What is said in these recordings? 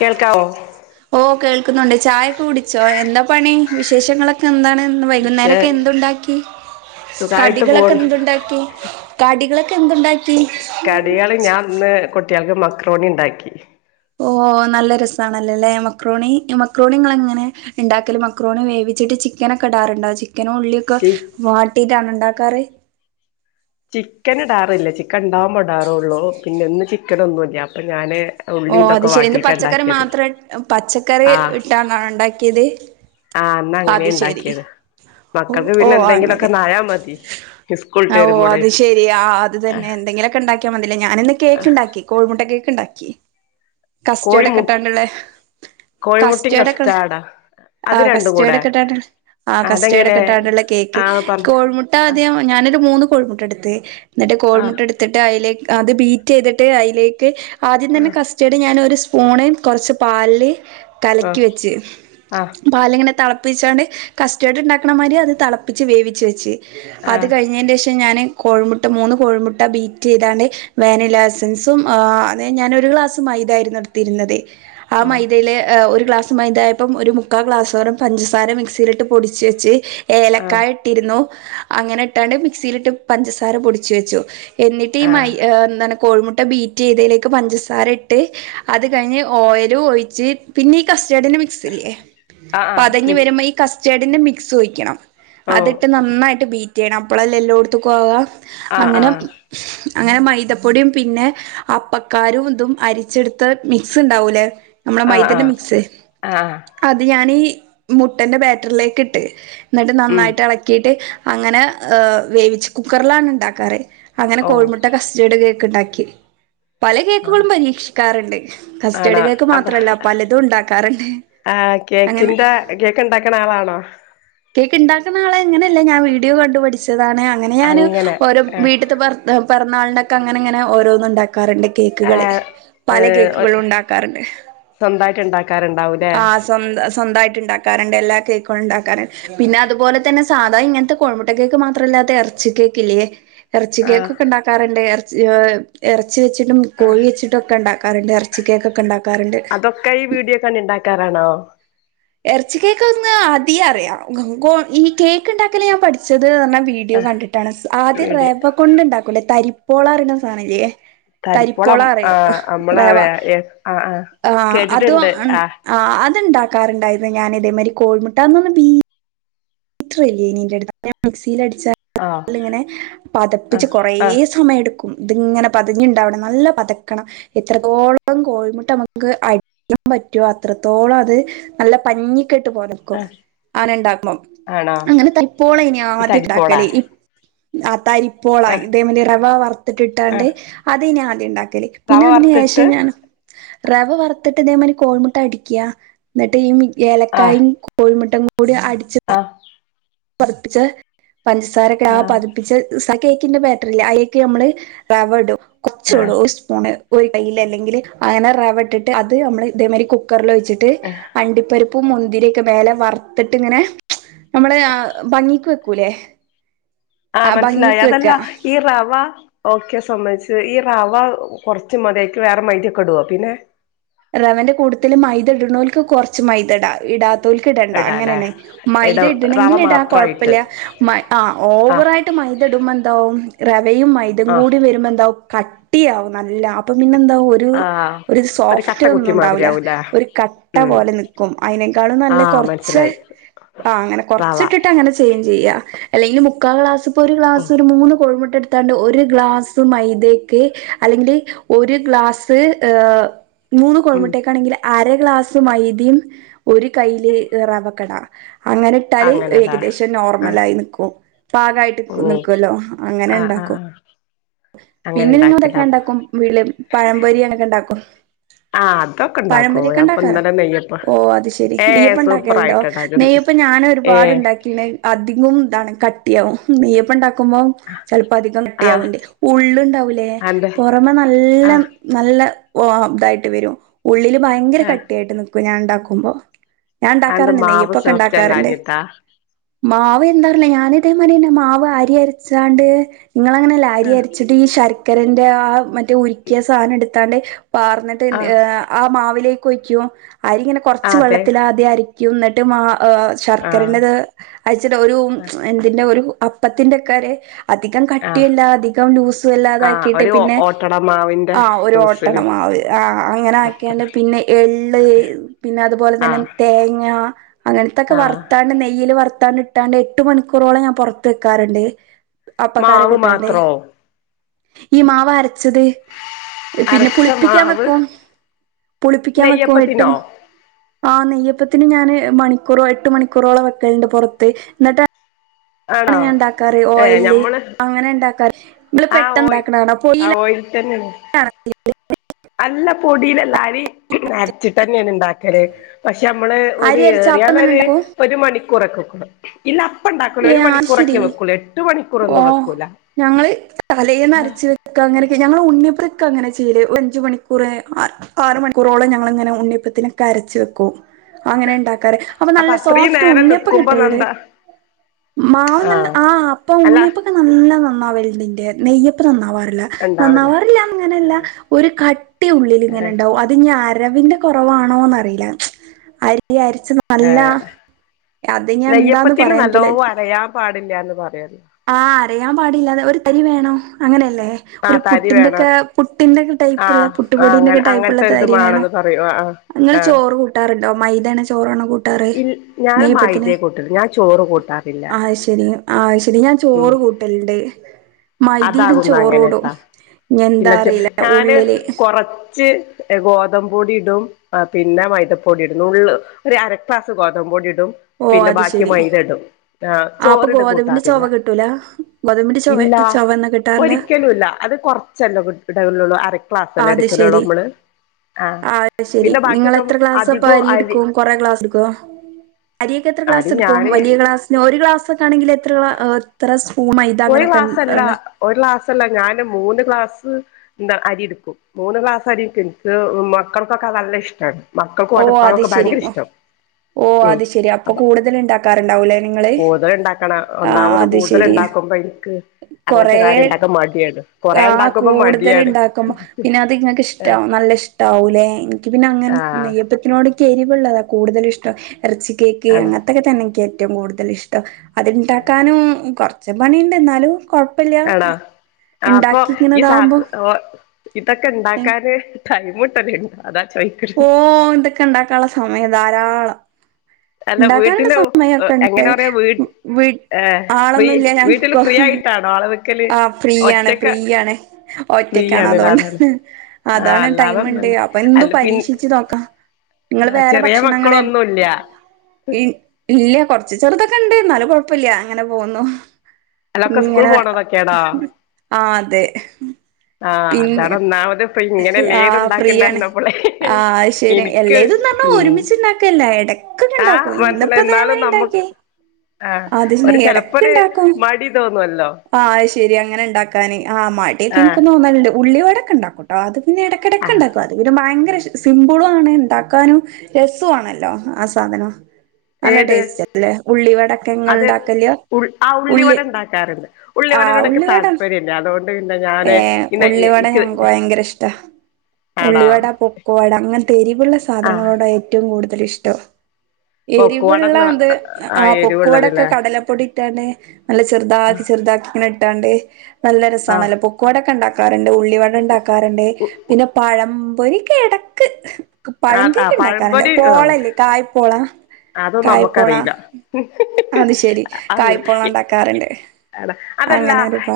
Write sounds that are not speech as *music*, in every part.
കേൾക്കാവോ ഓഹ് കേൾക്കുന്നുണ്ട് ചായൊക്കെ കുടിച്ചോ എന്താ പണി വിശേഷങ്ങളൊക്കെ ക്കെന്താണ് ഇന്ന് പക്ഷെ വൈകുന്നേരൊക്കെ എന്തുണ്ടാക്കി സുഖായിട്ട് കടികളൊക്കെ പോണ് എന്തുണ്ടാക്കി കടികളൊക്കെ എന്തുണ്ടാക്കി കടികള് ഞാൻ ഇന്ന് കുട്ടികൾക്ക് മക്രോണി ഇണ്ടാക്കി ഓഹ് നല്ല രസാണല്ലോലെ മക്രോണി മക്രോണി ഇങ്ങളെങ്ങനെ ഇണ്ടാക്കല് മക്രോണി വേവിച്ചിട്ട് ചിക്കനൊക്കെ ഇടാറുണ്ടോ ചിക്കനും ഉള്ളീം ക്ക ചി വാട്ടീട്ടാണോ ഇണ്ടാക്കാറ് ചിക്കൻ ഇടാറില്ല ചിക്കൻ ഇണ്ടാകുമ്പോ ഇടാറുള്ളു പിന്നെ ഇന്ന് ചിക്കൻ ഒന്നൂല്ല്യ അപ്പൊ ഞാന് ഉള്ളി ഓഹ് അത് ഇതൊക്കെ ശരി ഇന്ന് വാട്ടിയിട്ടാ പച്ചക്കറി ഉണ്ടാക്കിയത് മാത്രം പച്ചക്കറി ആഹ് ഇട്ടാണോ ഉണ്ടാക്കിയത് ആഹ് ഇന്നങ്ങെനെ അത് ശെരി ണ്ടാക്ക്യേത് ഓ മക്കക്ക് ഓ പിന്നെ എന്തെങ്കിലൊക്കാെന്നായാമതി ഓഹ് അത്ശരി ആഹ് അത് തെന്നെ ആഹ് എന്തെങ്കിലൊക്കെണ്ടാ ക്ക്യാ മതീലേ ഞാന് ഇന്ന് ആഹ് കേക്ക്ണ്ടാക്കി കോഴിമുട്ട കേക്ക്ണ്ടാക്കി കോഴിമു കസ്റ്റേഡെക്കെട്ടാണ്ട്ള്ളേ കോഴിമുട്ടയും കസ്റ്റേഡെക്കെ കസ്റ്റാർഡാ അത് ആഹ് കസ് രണ്ടും കൂടെ റ്റേഡെക്കെട്ടാണ്ട് ആഹ് അതെങ്ങനെ കസ്റ്റേഡാെക്കെ ഇട്ടാണ്ട്ള്ളെ കേക്ക് ആ പറഞ്ഞ കോഴ്മുട്ട ആദ്യം ഞാനൊരു മൂന്ന് കോഴ്മുട്ടട്ത്ത് ന്നെട്ട് ആ കോഴ്മുട്ടട് ത്ത്ട്ട് അയ്ലേക് ആഹ് അത് ബീറ്റെയ്ത്ട്ട് അയ്ലേക്ക് ആദ്യം ആ തന്നെ കസ് റ്റെട് ഞാനൊരു സ്പൂണ് കാെറെച്ച് പാൽല് കലക്കി ആ വെച്ച് ആ പാല്ങ്ങെനെ തിളപ്പിച്ചണ്ട് കസ്റ്റേർഡ് കസ്റ്റേർഡ് തൾപ്പിച്ചാണ്ട് കസ്റ്റേർഡ്ണ്ടാക്ക്ണ മായ്രി അത് തളപ്പിച്ച് വേവിച്ച് വെച്ച് ആ അത് ആ കയ്ഞ്ഞേന്റേഷ് ഷം ഞാന് കോഴിമുട്ട മൂന്ന് കോഴിമുട്ട ബീറ്റെയ്താണ്ട് വേനിലാ എസ്സെൻസും ആഹ് അതെ ഞാനൊരു ക്ലാസ്സ്‌ മൈദായ്ര്ന്നു എട്ത്തിര്ന്നെത് ആ ഓ മൈദേല് ഒരു ഗ്ലാസ് മൈദായപ്പം ഒര് മുക്കാ ഗ്ലാസോരം പഞ്ചസാര മിക്സിയിലിട്ട് പൊടിച്ച് വെച്ച് ആ ഏലക്കായ ട്ടിരിന്നു അങ്ങെനെട്ടാണ്ട് മിക്സിയിലിട്ട് പഞ്ചസാര പൊടിച്ച് വെച്ചു എന്നിട്ട് ഈ ആ മൈ ഏഹ് ന്താണ് കോഴ്മുട്ട ബീ റ്റെയ്തേലേക്ക് പഞ്ചസാര ഇട്ട് അത് കയ്ഞ്ഞ് ഓയലും ഒയിച്ച് പിന്നെ ഈ കസ്റ്റാർഡ്ന്റെ മിക്സ്‌ല്ല്യേ ആ ആ പതഞ്ഞ് മി വര്മ്പം ഈ കസ്റ്റേഡിന്റെ മിക്സും ഒഴിയ്ക്കെണം ഓ അതിട്ട് നന്നായ്ട്ട് ബീ റ്റെയ്യെണം അപ്പളെല്ലെ എല്ലോട്ത്ത്ക്കും ആവാ ആ ആ അങ്ങെനെം അങ്ങനെ മൈദപ്പൊട്യും പിന്നെ അപ്പക്കാരും തും അരിച്ചെട്ത്ത മിക്സ്ണ്ടാവൂലേ നമ്മളെ ആ ആ മൈദന്റെ മിക്സ് ആ അത് ഞാനീ മുട്ടന്റെ ബേറ്റർലേക്ക്ട്ട് ന്നെട്ട് ഉം നന്നായ്ട്ടെളെക്കീട്ട് അങ്ങെനെ ഏഹ് വേവിച്ച് കുക്കർലാണ് ഇണ്ടാക്കാറ് അങ്ങെനെ ഓ കോഴ്മുട്ട കസ്റ്റേഡ് കേക്ക്ണ്ടാക്കി. പല ആ കേക്കുകളും പരീക്ഷിക്കാറ്ണ്ട് കസ്റ്റഡ് ആണോ കേക്ക് അപ്പ മാത്രല്ല പലതുംണ്ടാക്കാറ്ണ്ട് അങ്ങെനെ കേക്ക്ണ്ടാക്ക്ണ ആളാണോ? കേക്ക്ണ്ടാക്ക്ന്ന ആള് അങ്ങെനെല്ല ഞാം വീഡിയോ കണ്ട് പഠിച്ചതാണ് അങ്ങെനെ ഞാന് അങ്ങനെ ഓരോ ആ വീട്ട് ത്തെ പെർ പെർന്നാൾനൊക്കെ അങ്ങെനെങ്ങെനെ ഓരോന്ന്ണ്ടാക്കാറ്ണ്ട് ആ കേക്ക്കെള് ഏ പല കേക്ക്കളുംണ്ടാക്കാറ്ണ്ട് സ്വന്തായിട്ട് ഉണ്ടാക്കാറുണ്ടാവൂലേ ആഹ് സ്വന്ത സ്വന്തായ് ഇണ്ടാക്കാറ്ണ്ട് എല്ലാ കേക്കുകളും ഇണ്ടാക്കാറ്ണ്ട് പിന്നെ അതുപോലെ തന്നെ സാധാ ഇങ്ങൻത്തെ കോഴിമുട്ട കേക്ക് മാത്രല്ലാതെ എർച്ചി കേക്ക്ല്ല്യേ എറെച്ചി ആ കേക്കൊക്കെ ഇണ്ടാക്കാറ്ണ്ട് എറെച്ചി ഏഹ് എറെച്ചി വെച്ചിട്ടും ആ കോഴി വെച്ചി ട്ടൊക്കെണ്ടാക്കാറ്ണ്ട് എറെച്ചി കേക്കാെക്കെണ്ടാക്കാറ്ണ്ട് ഇതൊക്കെ ഈ വീഡിയോ കണ്ട് ഇണ്ടാക്കാറാണോ? എർച്ചി കേക്ക് ഒന്ന് ആദ്യേ അറിയാം ഗോ ഈ കേക്ക്ണ്ടാക്കല് ഞാൻ പഠിച്ചത്ർഞ്ഞാ വീ ഡിയോ ആ കണ്ടിട്ടാണ് സ് ആദ്യം വീഡിയോ റെവ കൊണ്ട്ണ്ടാക്കൂലേ തരിപ്പോളാറീണെ സാനല്ല്യേ തരിപ്പോളം തരിപ്പോളറിയും ആഹ് നമ്മള റെവാ ആഹ് ആഹ് ആഹ് അത് കേട്ടിട്ടുണ്ട് എൻ ആഹ് അത്ണ്ടാക്കാറ്ണ്ടായ്‌ര്ന്നു ഞാനിതേമായ്രി കോഴ്മുട്ടാ അന്നൊന്നും ബീ റ്റ്റ്‌ല്ലേനി ഇന്റെട്ത്ത് അപ്പ ഞാ മിക്സീലടിച്ചാ ആഹ് ങ്ങെനെ പതപ്പിച്ച് ആഹ് കൊറേ ആഹ് സമെയെട്ക്കും ഇത്ങ്ങെനെ പതഞ്ഞ്ണ്ടാവണം നല്ല പതക്കണം എത്രത്തോളം കോഴിമുട്ട അമ്മക്ക് അടിക്കാം പറ്റോ അത്രത്തോളം അത് നല്ല പഞ്ഞിക്കെട്ട് പോലെക്കും ആഹ് ആനെണ്ടാക്ക്മ്പം ആണോ അങ്ങെനെ തയ്പ്പോളേനി ഈ തരിപ്പോളാ ആദ്യാെക്കാക്കെല് ഇ ആഹ് തരിപ്പോളാ ആഹ് ഇതേ മയ്രി റവ വർത്തിട്ടിട്ടാണ്ട് ആഹ് അതേനി ആദ്യംണ്ടാക്കെല് റവ പിന്നെ അതിന് വറുത്തിട്ട് ശേഷം ഞാൻ റവ വറുത്തിട്ട് ഇതേമാരി കോഴിമുട്ട അടിക്യാ. എന്നിട്ട് ഈ ആഹ് ഏലക്കായും കോഴിമുട്ടയും കൂടി അടിച്ച് ആഹ് പതപ്പിച്ച് പഞ്ചസാരക്കെ ആ ആഹ് പതിപ് പ്പിച്ച് ആ കേക്കിന്റെ ബാറ്ററില്ല ആയിക്ക് ഞമ്മള് റവടും കൊറച്ചോടും ആഹ് ഒരു സ് സ്പൂണ് ഒരു കൈയിൽ അല്ലെങ്കിൽ അങ്ങനെ റവട്ടിട്ട് അത് നമ്മള് ഇതേമാതിരി കുക്കറിൽ വെച്ചിട്ട് ഇത് അണ്ടിപ്പരിപ്പും മുന്തിരിയൊക്കെ മേലെ വറ്ത്തിട്ട് ഇങ്ങനെ നമ്മള് ആ- നീക്ക് വെക്കൂലേ ആ ആഹ് മനസ്സിലായി ഭംഗിക്ക് വെക്ക അതല്ല ഈ റവാ ഓക്കെ സമ്മയിച്ചു ഈ റവ കൊറച്ച് മതിയാക്ക് വേറെ മൈദക്കെ ഇടുവാ പിന്നെ റവന്റെ കൂട്ടത്തിൽ മൈദ ഇടുന്നോൽക്ക് കൊറച്ച് മൈദെടാം ഇടാത്തോൽക്ക് ഇടണ്ട ഇടാല്ലേ അങ്ങനെയണ്. ഇട മൈദ റവ ഇടണെങ്കിൽ ഇടാം മാത്രായിട്ട് കൊഴപ്പില്ല മ ആ ആഹ് ഓവറായിട്ട് മൈദ ഇടുമ്പോ എന്താവും റവയും മൈദേ ആഹ് കൂടി വരുമ്പോ എന്താവും കട്ടിയാവും നല്ല അപ്പൊ പിന്നെ എന്താവും ആഹ് ഒരു സോഫ്- കട്ട റ്റ് ഒന്നും കുത്തിയ ഉണ്ടാവില്ല മാതിരിയാവൂലേ ഒരു കട്ട ഉം പോലെ നിക്കും അതിനെക്കാളും നല്ല ആഹ് കുറച്ച് മനസ്സിലായി ആഹ അങ്ങനെ റവ കുറച്ചിട്ടിട്ട് ആഹ് ആഹ് അങ്ങനെ കൊറച്ചെക്കെയിട്ട് അങ്ങനെ ചേഞ്ച് ചെയ്യാം അല്ലെങ്കിൽ മുക്കാ ക്ലാസ് ഇപ്പോ ഒരു ക്ലാസ് ഉം ഒരു മൂന്ന് കോഴമുട്ടടു ത്താണ്ട് ഒരു ഗ്ലാസ് മൈദക്ക് അല്ലെങ്കിൽ ഒരു ഗ്ലാസ്സ് മൂന്ന് ഉം കോഴിമുട്ടക്കാണങ്കില്- അര ഗ്ലാസ് മൈതിം ഒരു കൈയില് റവക്കട അങ്ങനെ ഇട്ടാല് അങ്ങനെല്ലേ ഏകദേശം ആഹ് നോർമലായിനിക്കും പാകമായിട്ട് ഉം നിക്കുവല്ലോ അങ്ങനെ ആഹ് ആഹ് ഉണ്ടാക്കും. ആഹ് അങ്ങനെ പിന്നെ നിങ്ങതൊക്കെ ഇണ്ടാക്കലാ ഉണ്ടാക്കും വീടില് പഴംപൊരിയാങ്ങനൊക്കെ ഉണ്ടാക്കും. ആഹ് അതൊക്കെ ഇണ്ടാക്കോ പഴംമ്പൊരിയൊക്കെ ഞാൻപ്പ ഉണ്ടാക്കാറ ഇന്നലെ നെയ്യപ്പം ഓ അത് ശെരി ഏഹ് നെയ്യപ്പ ഉണ്ടാക്കലുണ്ടോ സൂപ്പറായിട്ട്ണ്ടാക്കും നെയ്യപ്പം പ്പ ഞാന് ഏഹ് ഒരുപാട്ണ്ടാക്കി. പിന്നെ അധികം ഇതാണ് കട്ടിയാവും നെയ്യപ്പ ഉണ്ടാക്കുമ്പോ ചിലപ്പോ അധികം ആഹ് കട്ടിയാവുണ്ട്. ഉള്ളുണ്ടാവൂലേ അതെന്തെ പൊറമെ നല്ല ആഹ് നല്ല ഇതായിട്ട് വരും. ഉള്ളില് ഭയങ്കര ആഹ് കട്ടിയായിട്ട് നിക്കൂ ഞാൻ ഉണ്ടാക്കുമ്പോ. ഞാൻ അതെന്താ ഉണ്ടാക്കാറണ്ട് മാവ് നെയ്യപ്പൊക്കെ ഉണ്ടാക്കാറ്ണ്ട്. സോഫ്റ്റല്ലാഞ്ഞിട്ടാ മാവ് എന്താറില്ല ഞാന ഇതേമാതിന്നെ മാവ് ആരിര്ച്ചാണ്ട് നിങ്ങള അങ്ങനെല്ല ആഹ് ആര്യര്ച്ചാ ണ്ട്. ഈ ശർക്കരന്റെ ആ മറ്റേ ഉരുക്കിയ സാധനം എടുത്താണ്ട് പാർന്നിട്ട് ഏ ആഹ് ആ മാവിലേക്ക് ഒയ്ക്കും ആരിങ്ങനെ കൊറച്ച് അതെ വെള്ളത്തിലാദ്യം അരക്കും എന്നിട്ട് മാ ആഹ് ശർക്കരന്റെത് അയച്ചിട്ട ഒരു ആഹ് എന്തിന്റെ ഒരു അപ്പത്തിന്റെക്കാരുത്. അധികം ആഹ് കട്ടിയില്ലതെ ആഹ് ലൂസാല്ലാതെക്കിട്ട് ഒരു പിന്നെ ഓട്ടട മാവിന്റെ ആ ഒരു ഒട്ടാട ലൂസില് മാവ് ആ അങ്ങനെ അത്ര ഏലം പിന്നെ എള്ള് പിന്നത്പോലെതന്നെ തേ ആഹ് തേങ്ങ അങ്ങനത്തൊക്കെ ആഹ് വറുത്താണ് നെയ്യിൽ വറ്ത്താണ്. കിട്ടാണ്ട് എട്ട് മണിക്കൂറോളം ഞാൻ പുറത്ത് വെക്കാറുണ്ട് അപ്പക്കാര മാവ് കിട്ടാണ്ട്. മാത്രോ ഈ മാവരച്ചത്. പിന്നെ അരച്ച പുളിപ്പിക്കാൻ മാവ് വെക്കും പുളിപ്പിക്കാൻ വെക്കുവോ എട്ടും നെയ്യപ്പത്തിനോ ആ നെയ്യപ്പത്തിന് ഞാന് മണിക്കൂറോ എട്ട് മണിക്കൂറോളം വെക്കലുണ്ട് പൊറത്ത് എന്നിട്ട് ഞാന് ആണോ ഇണ്ടാക്കാറ് ഏഹ് ഓയില് ഞമ്മള് അങ്ങനെണ്ടാക്കാറ് നിങ്ങള്പെട്ടന്ന് ഇണ്ടാക്കണെ ഓയില് - ഓയിലിൽ തന്നെയാണ്. *unintelligible* അല്ല പൊടിലല്ല അരി അരച്ചിട്ട് തന്നെയാണ് ഇണ്ടാക്കാറ്. ല്ലേ പക്ഷെ നമ്മള് ഒരു അരി അരച്ച അപ്പം തന്നെ ഏറിയാലൊര് ഉണ്ടാക്കും ഒരു മണിക്കൂറൊക്കെ വെക്കും ഇല്ല അപ്പണ്ടാക്കൂല ഒരു ഏഹ് അത് മണിക്കൂറൊക്കെ ശരി വെക്കുള്ളൂ എട്ട് മണിക്കൂർ- ഓഹ് ഞങ്ങള് തലേന്നരച്ച് ക്ക അങ്ങനെ ഞങ്ങൾ ഉണ്ണിപ്പ്രക്ക അങ്ങനെ ചെയ്യല് അഞ്ച മണിക്കൂറ് ആറ് മണിക്കൂറോളം ഞങ്ങളിങ്ങനെ ഉണ്ണിപ്പത്തിനൊക്കെ അരച്ചു വെക്കും അങ്ങനെ ഉണ്ടാക്കാറ് അപ്പൊ നല്ല അത്രയും സോഫ്റ്റ് നേരം ഉണ്ണിയപ്പം നിക്കുമ്പോ കിട്ടല്ലേ നന്താ മാവ് നല്ല ആഹ് ആ അല്ല നല്ല നന്നാവലതിന്റെ നെയ്യപ്പം നന്നാവാറില്ല ഉണ്ടാവൂലേ നന്നവാറില്ല ഇങ്ങനെയല്ല ആഹ് ഒരു കട്ടിയുള്ളിൽ ഇങ്ങനെ ഏഹ് ഉണ്ടാവും അ അതിനി അരവിന്റെ കുറവാണോന്ന് അറിയില്ല അരി അരച്ച അല്ല ഏഹ് അത് ഞാൻ എന്താന്ന് നെയ്യപ്പത്തിന് നല്ലോ പറയാനട്ടില്ല അരയാൻ പാടില്ലാന്ന് പറയാത് ആഹ് അറിയാൻ പാടില്ലാതെ ഒരു തരി വേണോ അങ്ങനെയല്ലേ ഒരു ആഹ് തരി പുട്ടിന്റെക്കെ വേണം പുട്ടിന്റെക്കെ ടൈപ്പുള്ള ആഹ് ആഹ് പുട്ടുപൊടീന്റെ ഒക്കെ അങ്ങനെ ടൈപ്പ്ള്ള അങ്ങനത്തെ ഒരിത് തരി വേണം മാണന്ന് പറയും ആഹ് നിങ്ങള് ആഹ് ചോറ് കൂട്ടാറുണ്ടോ മൈതന ചോറണോ കൂട്ടാറ് ഇൽ ഞാൻ നെയപ്പത്തിന് മൈദേ കൂട്ടല് ഞാൻ ചോറ് കൂട്ടാറില്ല ആഹ് ശരി ആ ശരി ഞാൻ ഉം ചോറ് കൂട്ടലണ്ട് മൈതീടും ചോറോട ഇല്ലച്ച ഞാന് ഉള്ളില് കൊറച്ച് ഗോതമ്പ് പൊടി ഇടും ആ പിന്നെ മൈതപ്പൊടി ഇടുന്നുള്ള് ഒരു അരക്ലാസ് ഗോതമ്പ് പൊടി ഇടും ഓ പിന്നെ അത് ബാക്കി ശെരി മൈദ ഇടും ആഹ് ആപ്പൊ ചോറിട് ഗോതമിന്റെ കൂട്ടാറില്ല ചെവ കിട്ടൂല ഗോതമ്പിന്റെ ചൊവ ചൊവയൊന്നും കിട്ടാറില്ലേ ഒട്ടുവില്ല അത് കുറച്ചല്ലേ ഇടലുള്ള അരക്ലാസ്ല്ലേ എടുക്കലള്ളൂ നമ്മള് ആഹ് അത് ശെരി പിന്നെ നിങ്ങൾ ബാക്കിയൊക്കെ എത്ര ക്ലാസ് അപ്പം അധികവും അരി എടുക്കും കൊറെ ക്ലാസ് എടുക്കുവോ അരിയക്ക എത്ര ക്ലസ് അരി എടുക്കും ഞാന് വലിയ ക്ലാസ് പിന്ന ഒരു ഗ്ലാസ് ഒക്കെ ആണെങ്കിൽ എത്ര എത്ര സ്പൂം മൈത ഒരു അങ്ങനെക്കെ ക്ലാസ്സല്ല ഒരു ക്ലാസ്സല്ല ഞാന് മൂന്ന് ഗ്ലാസ് എന്താ അരി എടുക്കും മൂന്ന് ക്ലാസ് അരി എനിക്ക് മക്കൾക്കൊക്കെ നല്ല ഇഷ്ടമാണ് മക്കൾക്ക് ഓ അത് ഓടപ്പാക്കെ ശരി ഭയങ്കര ഇഷ്ടം ഓ ഉ അത് ശരി അപ്പൊ അപ്പ കൂടുതൽ ഉണ്ടാക്കാറുണ്ടാവൂലേ നിങ്ങള് കൂടുതൽ ഉണ്ടാക്കണം ആ ഒന്നാമത് അത് കൂടുതൽ ശരി ഉണ്ടാക്ക ക്കുമ്പ എനിക്ക് അങ്ങനത്തെ കാര്യം ഉണ്ടാക്കൻ മടിയാണ് കൊറേ ആഹ് ഉണ്ടാക്കുമ്പോ കൂടുതൽ മടിയാണ് ഉണ്ടാക്കുമ്പ പിന്നെ അത്ങ്ങക്ക് ഏ ഇഷ്ട നല്ല ഇഷ്ടാവലെ എനിക്ക് പിന്നെ അങ്ങനെ ആഹ് നെ നോട് എരിവുള്ളതാ കൂടുതൽ ഇഷ്ടം ഇറച്ചിക്ക് കേക്ക് ആണോ അങ്ങനത്തൊക്കെ തന്നെനിക്ക് ഏറ്റവും കൂടുതൽ ഇഷ്ടം അത്ണ്ടാക്കാനും കൊറച്ച് പണിയുണ്ട് എന്നാലും കൊഴപ്പില്ല ആണോ അപ്പൊ ഉണ്ടാക്കി ഇങ്ങനെ ഈ സ ഇതാവുമ്പോ ഇതൊക്കെ ഉണ്ടാക്കാന് ടൈമ് കിട്ടണ്ടേ അതാ ചോദിക്ക *inaudible* ക്കെ ഉണ്ടാക്കാനുള്ള സമയം ധാരാളം അല്ല ഇണ്ടാക്കാനുള്ള വീട്ടില് സമയൊക്കെ ഇണ്ട് എങ്ങനെ പറയാ വീ വീ ഏ ഫ്രീ വീട്ടില് ഫ്രീ ആയിട്ടാണ് നാളെ വെ ആഹ് ഫ്രീയാണ് ഫ്രീയാണ് ഒറ്റക്കാണ് ഫ്രീയാണ്ലെ അതാണ് അതുകൊണ്ടാണ് ആഹ് അതാണ് ടൈമ് ഉണ്ട് അല്ലാതൊന്നല്ല അപ്പൊ എന്തു അല്ല പിൻ പരീക്ഷിച്ച് നോക്കാം നിങ്ങള് വേറെ ചെറിയ ഭക്ഷണങ്ങള് മക്കളൊന്നുല്ല ഇല്ല കൊറച്ച് ചെറുതൊക്കെ ഇണ്ട് എന്നാലും കൊഴപ്പില്ല അങ്ങനെ പോന്നു അല്ലൊക്ക സ്കൂ പോണെ *unintelligible* ആ അതെ ആഹ് പിന്നെ അതാണ് ഒന്നാമത് അപ്പൊ ഇങ്ങനെയല്ലേ ഏത് ആഹ് ഫ്രീയാണ് ഇണ്ടാക്കിണ്ടരുന്ന പോലെ ആഹ് അത് ശരി എനിക്ക് എല്ലേതുംന്ന് പറഞ്ഞാ ഉം ഒരുമിച്ച് ഇണ്ടാക്കല്ല എടക്കൊക്കെ ആഹ് ഇണ്ടാക്കും ഇന്നിപ്പോ മനസ്സിലായി എന്നാലും ഇതേമാരി നമ്മു ഇണ്ടാക്കിയേ ആഹ് അത് ഒരു ചെലപ്പോ എടക്ക് ഒരു ഇണ്ടാക്കും മടി തോന്നുവല്ലോ ആഹ് ശരി അങ്ങനെണ്ടാക്കാനി ആഹ് ആഹ് മടിയെക്കെനിക്കും തോന്നാറുണ്ട് ഉള്ളിവടെക്കാക്കുട്ടാ അത് പിന്നെ ഇട ആഹ് എടക്കെണ്ടാക്ക്വാർന്ന് ഇത് പിന്നെ ഭയങ്കര ശി സിമ്പിളു ആണ് ഇണ്ടാക്കാനും രസുണല്ലോ ആ സാധനം നല്ല ഏത് ടേസ്റ്റല്ലേ ഉള്ളി വടേക്കെങ്ങൾ ഇണ്ടാക്കല്യ ഉള്ളി കാറ്ണ്ട് ആഹ് ഉള്ളിവടനോട്‌ക്ക് ഉള്ളിവട താല്പര്യല്ല അതോണ്ട് ന്ത ഞാന് ഏഹ് പിന്നെ ഇ ഉള്ളിവട ഇൻക്ക് ഞങ്ങക്ക് ഭയങ്കര ഇഷ്ടാ ഉള്ളിവട പൊക്കൊവട അങ്ങൻത്തെരിവ്ള്ള ആഹ് സാധനങ്ങളോട ഏറ്റവും കൂടുതലിഷ്ടം പൊക്കുവടന്നാ എരിവ്ള്ളത് ആ ആഹ് പൊക്കോവടെക്കെ എരിവുള്ളതില്ലേ കടലപ്പൊടി ട്ടാണ്ട് നല്ല ചെറുതാക്കി ചെറതാക്കിങ്ങനെ ഇട്ടാണ്ട് നല്ല ആഹ് രസാണല്ലൊ പൊ ക്കോടൊക്കെണ്ടാക്കാറ്ണ്ട് ഉള്ളിവടണ്ടാക്കാറ്ണ്ട് പിന്നെ പഴം പൊരിക്കെടക്ക് ആ പഴം ആ കേക്ക്ണ്ടാക്കാറ്ണ്ട് പഴംപൊരി ആഹ് പോളല്ലേ കായ്പോള അതൊന്നും കായ്പോള നമ്മക്കറിയില്ല അത് ശരി അറിയില്ല കായ്പോളണ്ടാക്കാറ്ണ്ട് *unintelligible* അതല്ല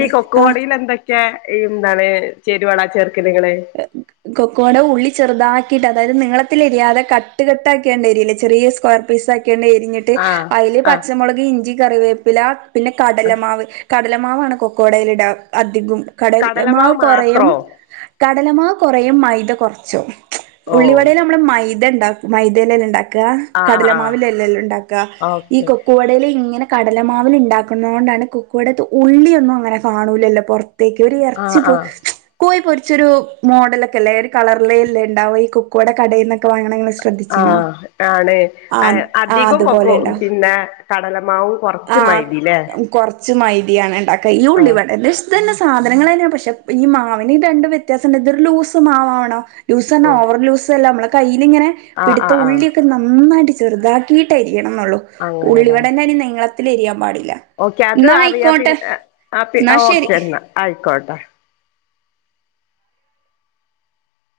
ഈ കൊക്കുവാടിലെന്തക് ക്കെ ഈന്താണ് ചേരുവള ചേർക്കല്ങ്ങള് *unintelligible* കൊക്കോട ഉള്ളി ചെറുതാകിട്ട് അതായത് നീളത്തിലരിയാതെ കട്ട് കട്ടാക്കിയാണ്ടരിയില്ലെ ചെറിയെ സ്ക്വയർ പിസാക്കിയെണ്ണെരിഞ്ഞിട്ട് ആഹ് അയില് ആഹ് പച്ചമുളക് ഇഞ്ചി കറിവേപ്പില പിന്നെ ആഹ് കടലമാവ് കട് കടലമാവാണ് കൊക്കോടെയിലിട അധികും കടലമാവ് കോറെയും കടലമാവ് കോറയും മൈദ കോർച്ചും ഓ ഉള്ളിവടയിലമ്മള് മൈദേണ്ടാക്കും മൈദേലല്ലേണ്ടാ ക്കാ ആഹ് ആഹ് ആഹ് കടലമാവിലല്ലല്ലോണ്ടാക്ക ഈ ഓക്കെ കൊക്കോവ ടെലിങ്ങനെ കടലമാവിൽ ഇണ്ടാക്കുന്നോണ്ടാണ് കുക്കവടെത്തെ ഉള്ളിയൊന്നും അങ്ങനെ കാണൂല്ലല്ലോ പൊറ ത്തെക്കൊരു ആഹ് എർച്ചിപോ ആഹ് കോയി പൊരി ച്ചൊരു മോഡലൊക്കെല്ലെ ഒരു കളർലേല്ലേണ്ടാവ ഈ കുക്ക് വടെക്കടയിൽന്നൊക്കെ വങ്ങണെങ്ങള് സ് ആഹ് ആണ് ആഹ് ആ അധികോം അതുപോലെ കൊക്കോ ഉണ്ടാവും പിന്നെ കടലമാവും കൊറച്ച് മൈദീല്ലേ ച് മൈതിയാണ് ണ്ടാക്ക ഇയുള്ളിവടെന്റെ ഇഷ് ഇതെന്നെ സാധനങ്ങളന്നെയാ പക്ഷെ ഈ മാവിന് രണ്ട് വെ ത്യാസണ്ട് ഇതൊരുലൂസ് മാവാണോ ലൂസറ്ഞ്ഞാ ഓ ഓവർ ലൂസല്ല നമ്മെ കയ്യിലിങ്ങനെ ആഹ് പിടുത്ത ആഹ് ആഹ് ഉള്ളി നന്നായിട്ട് ചെറുതാക്കീട്ടരിയണം ന്നുള്ളു അങ്ങനെല്ലേ ഉള്ളിവടെന്റെരി നീളത്തിലരിയാൻ പാടില്ല ഓക്കെ അത് ന്നാ അറിയാ ആയിക്കോട്ടെ പിന്ന ആ ആഹ് പി ന്നാ ആ ശരി ഓക്കെന്നാ ആയിക്കോട്ടെ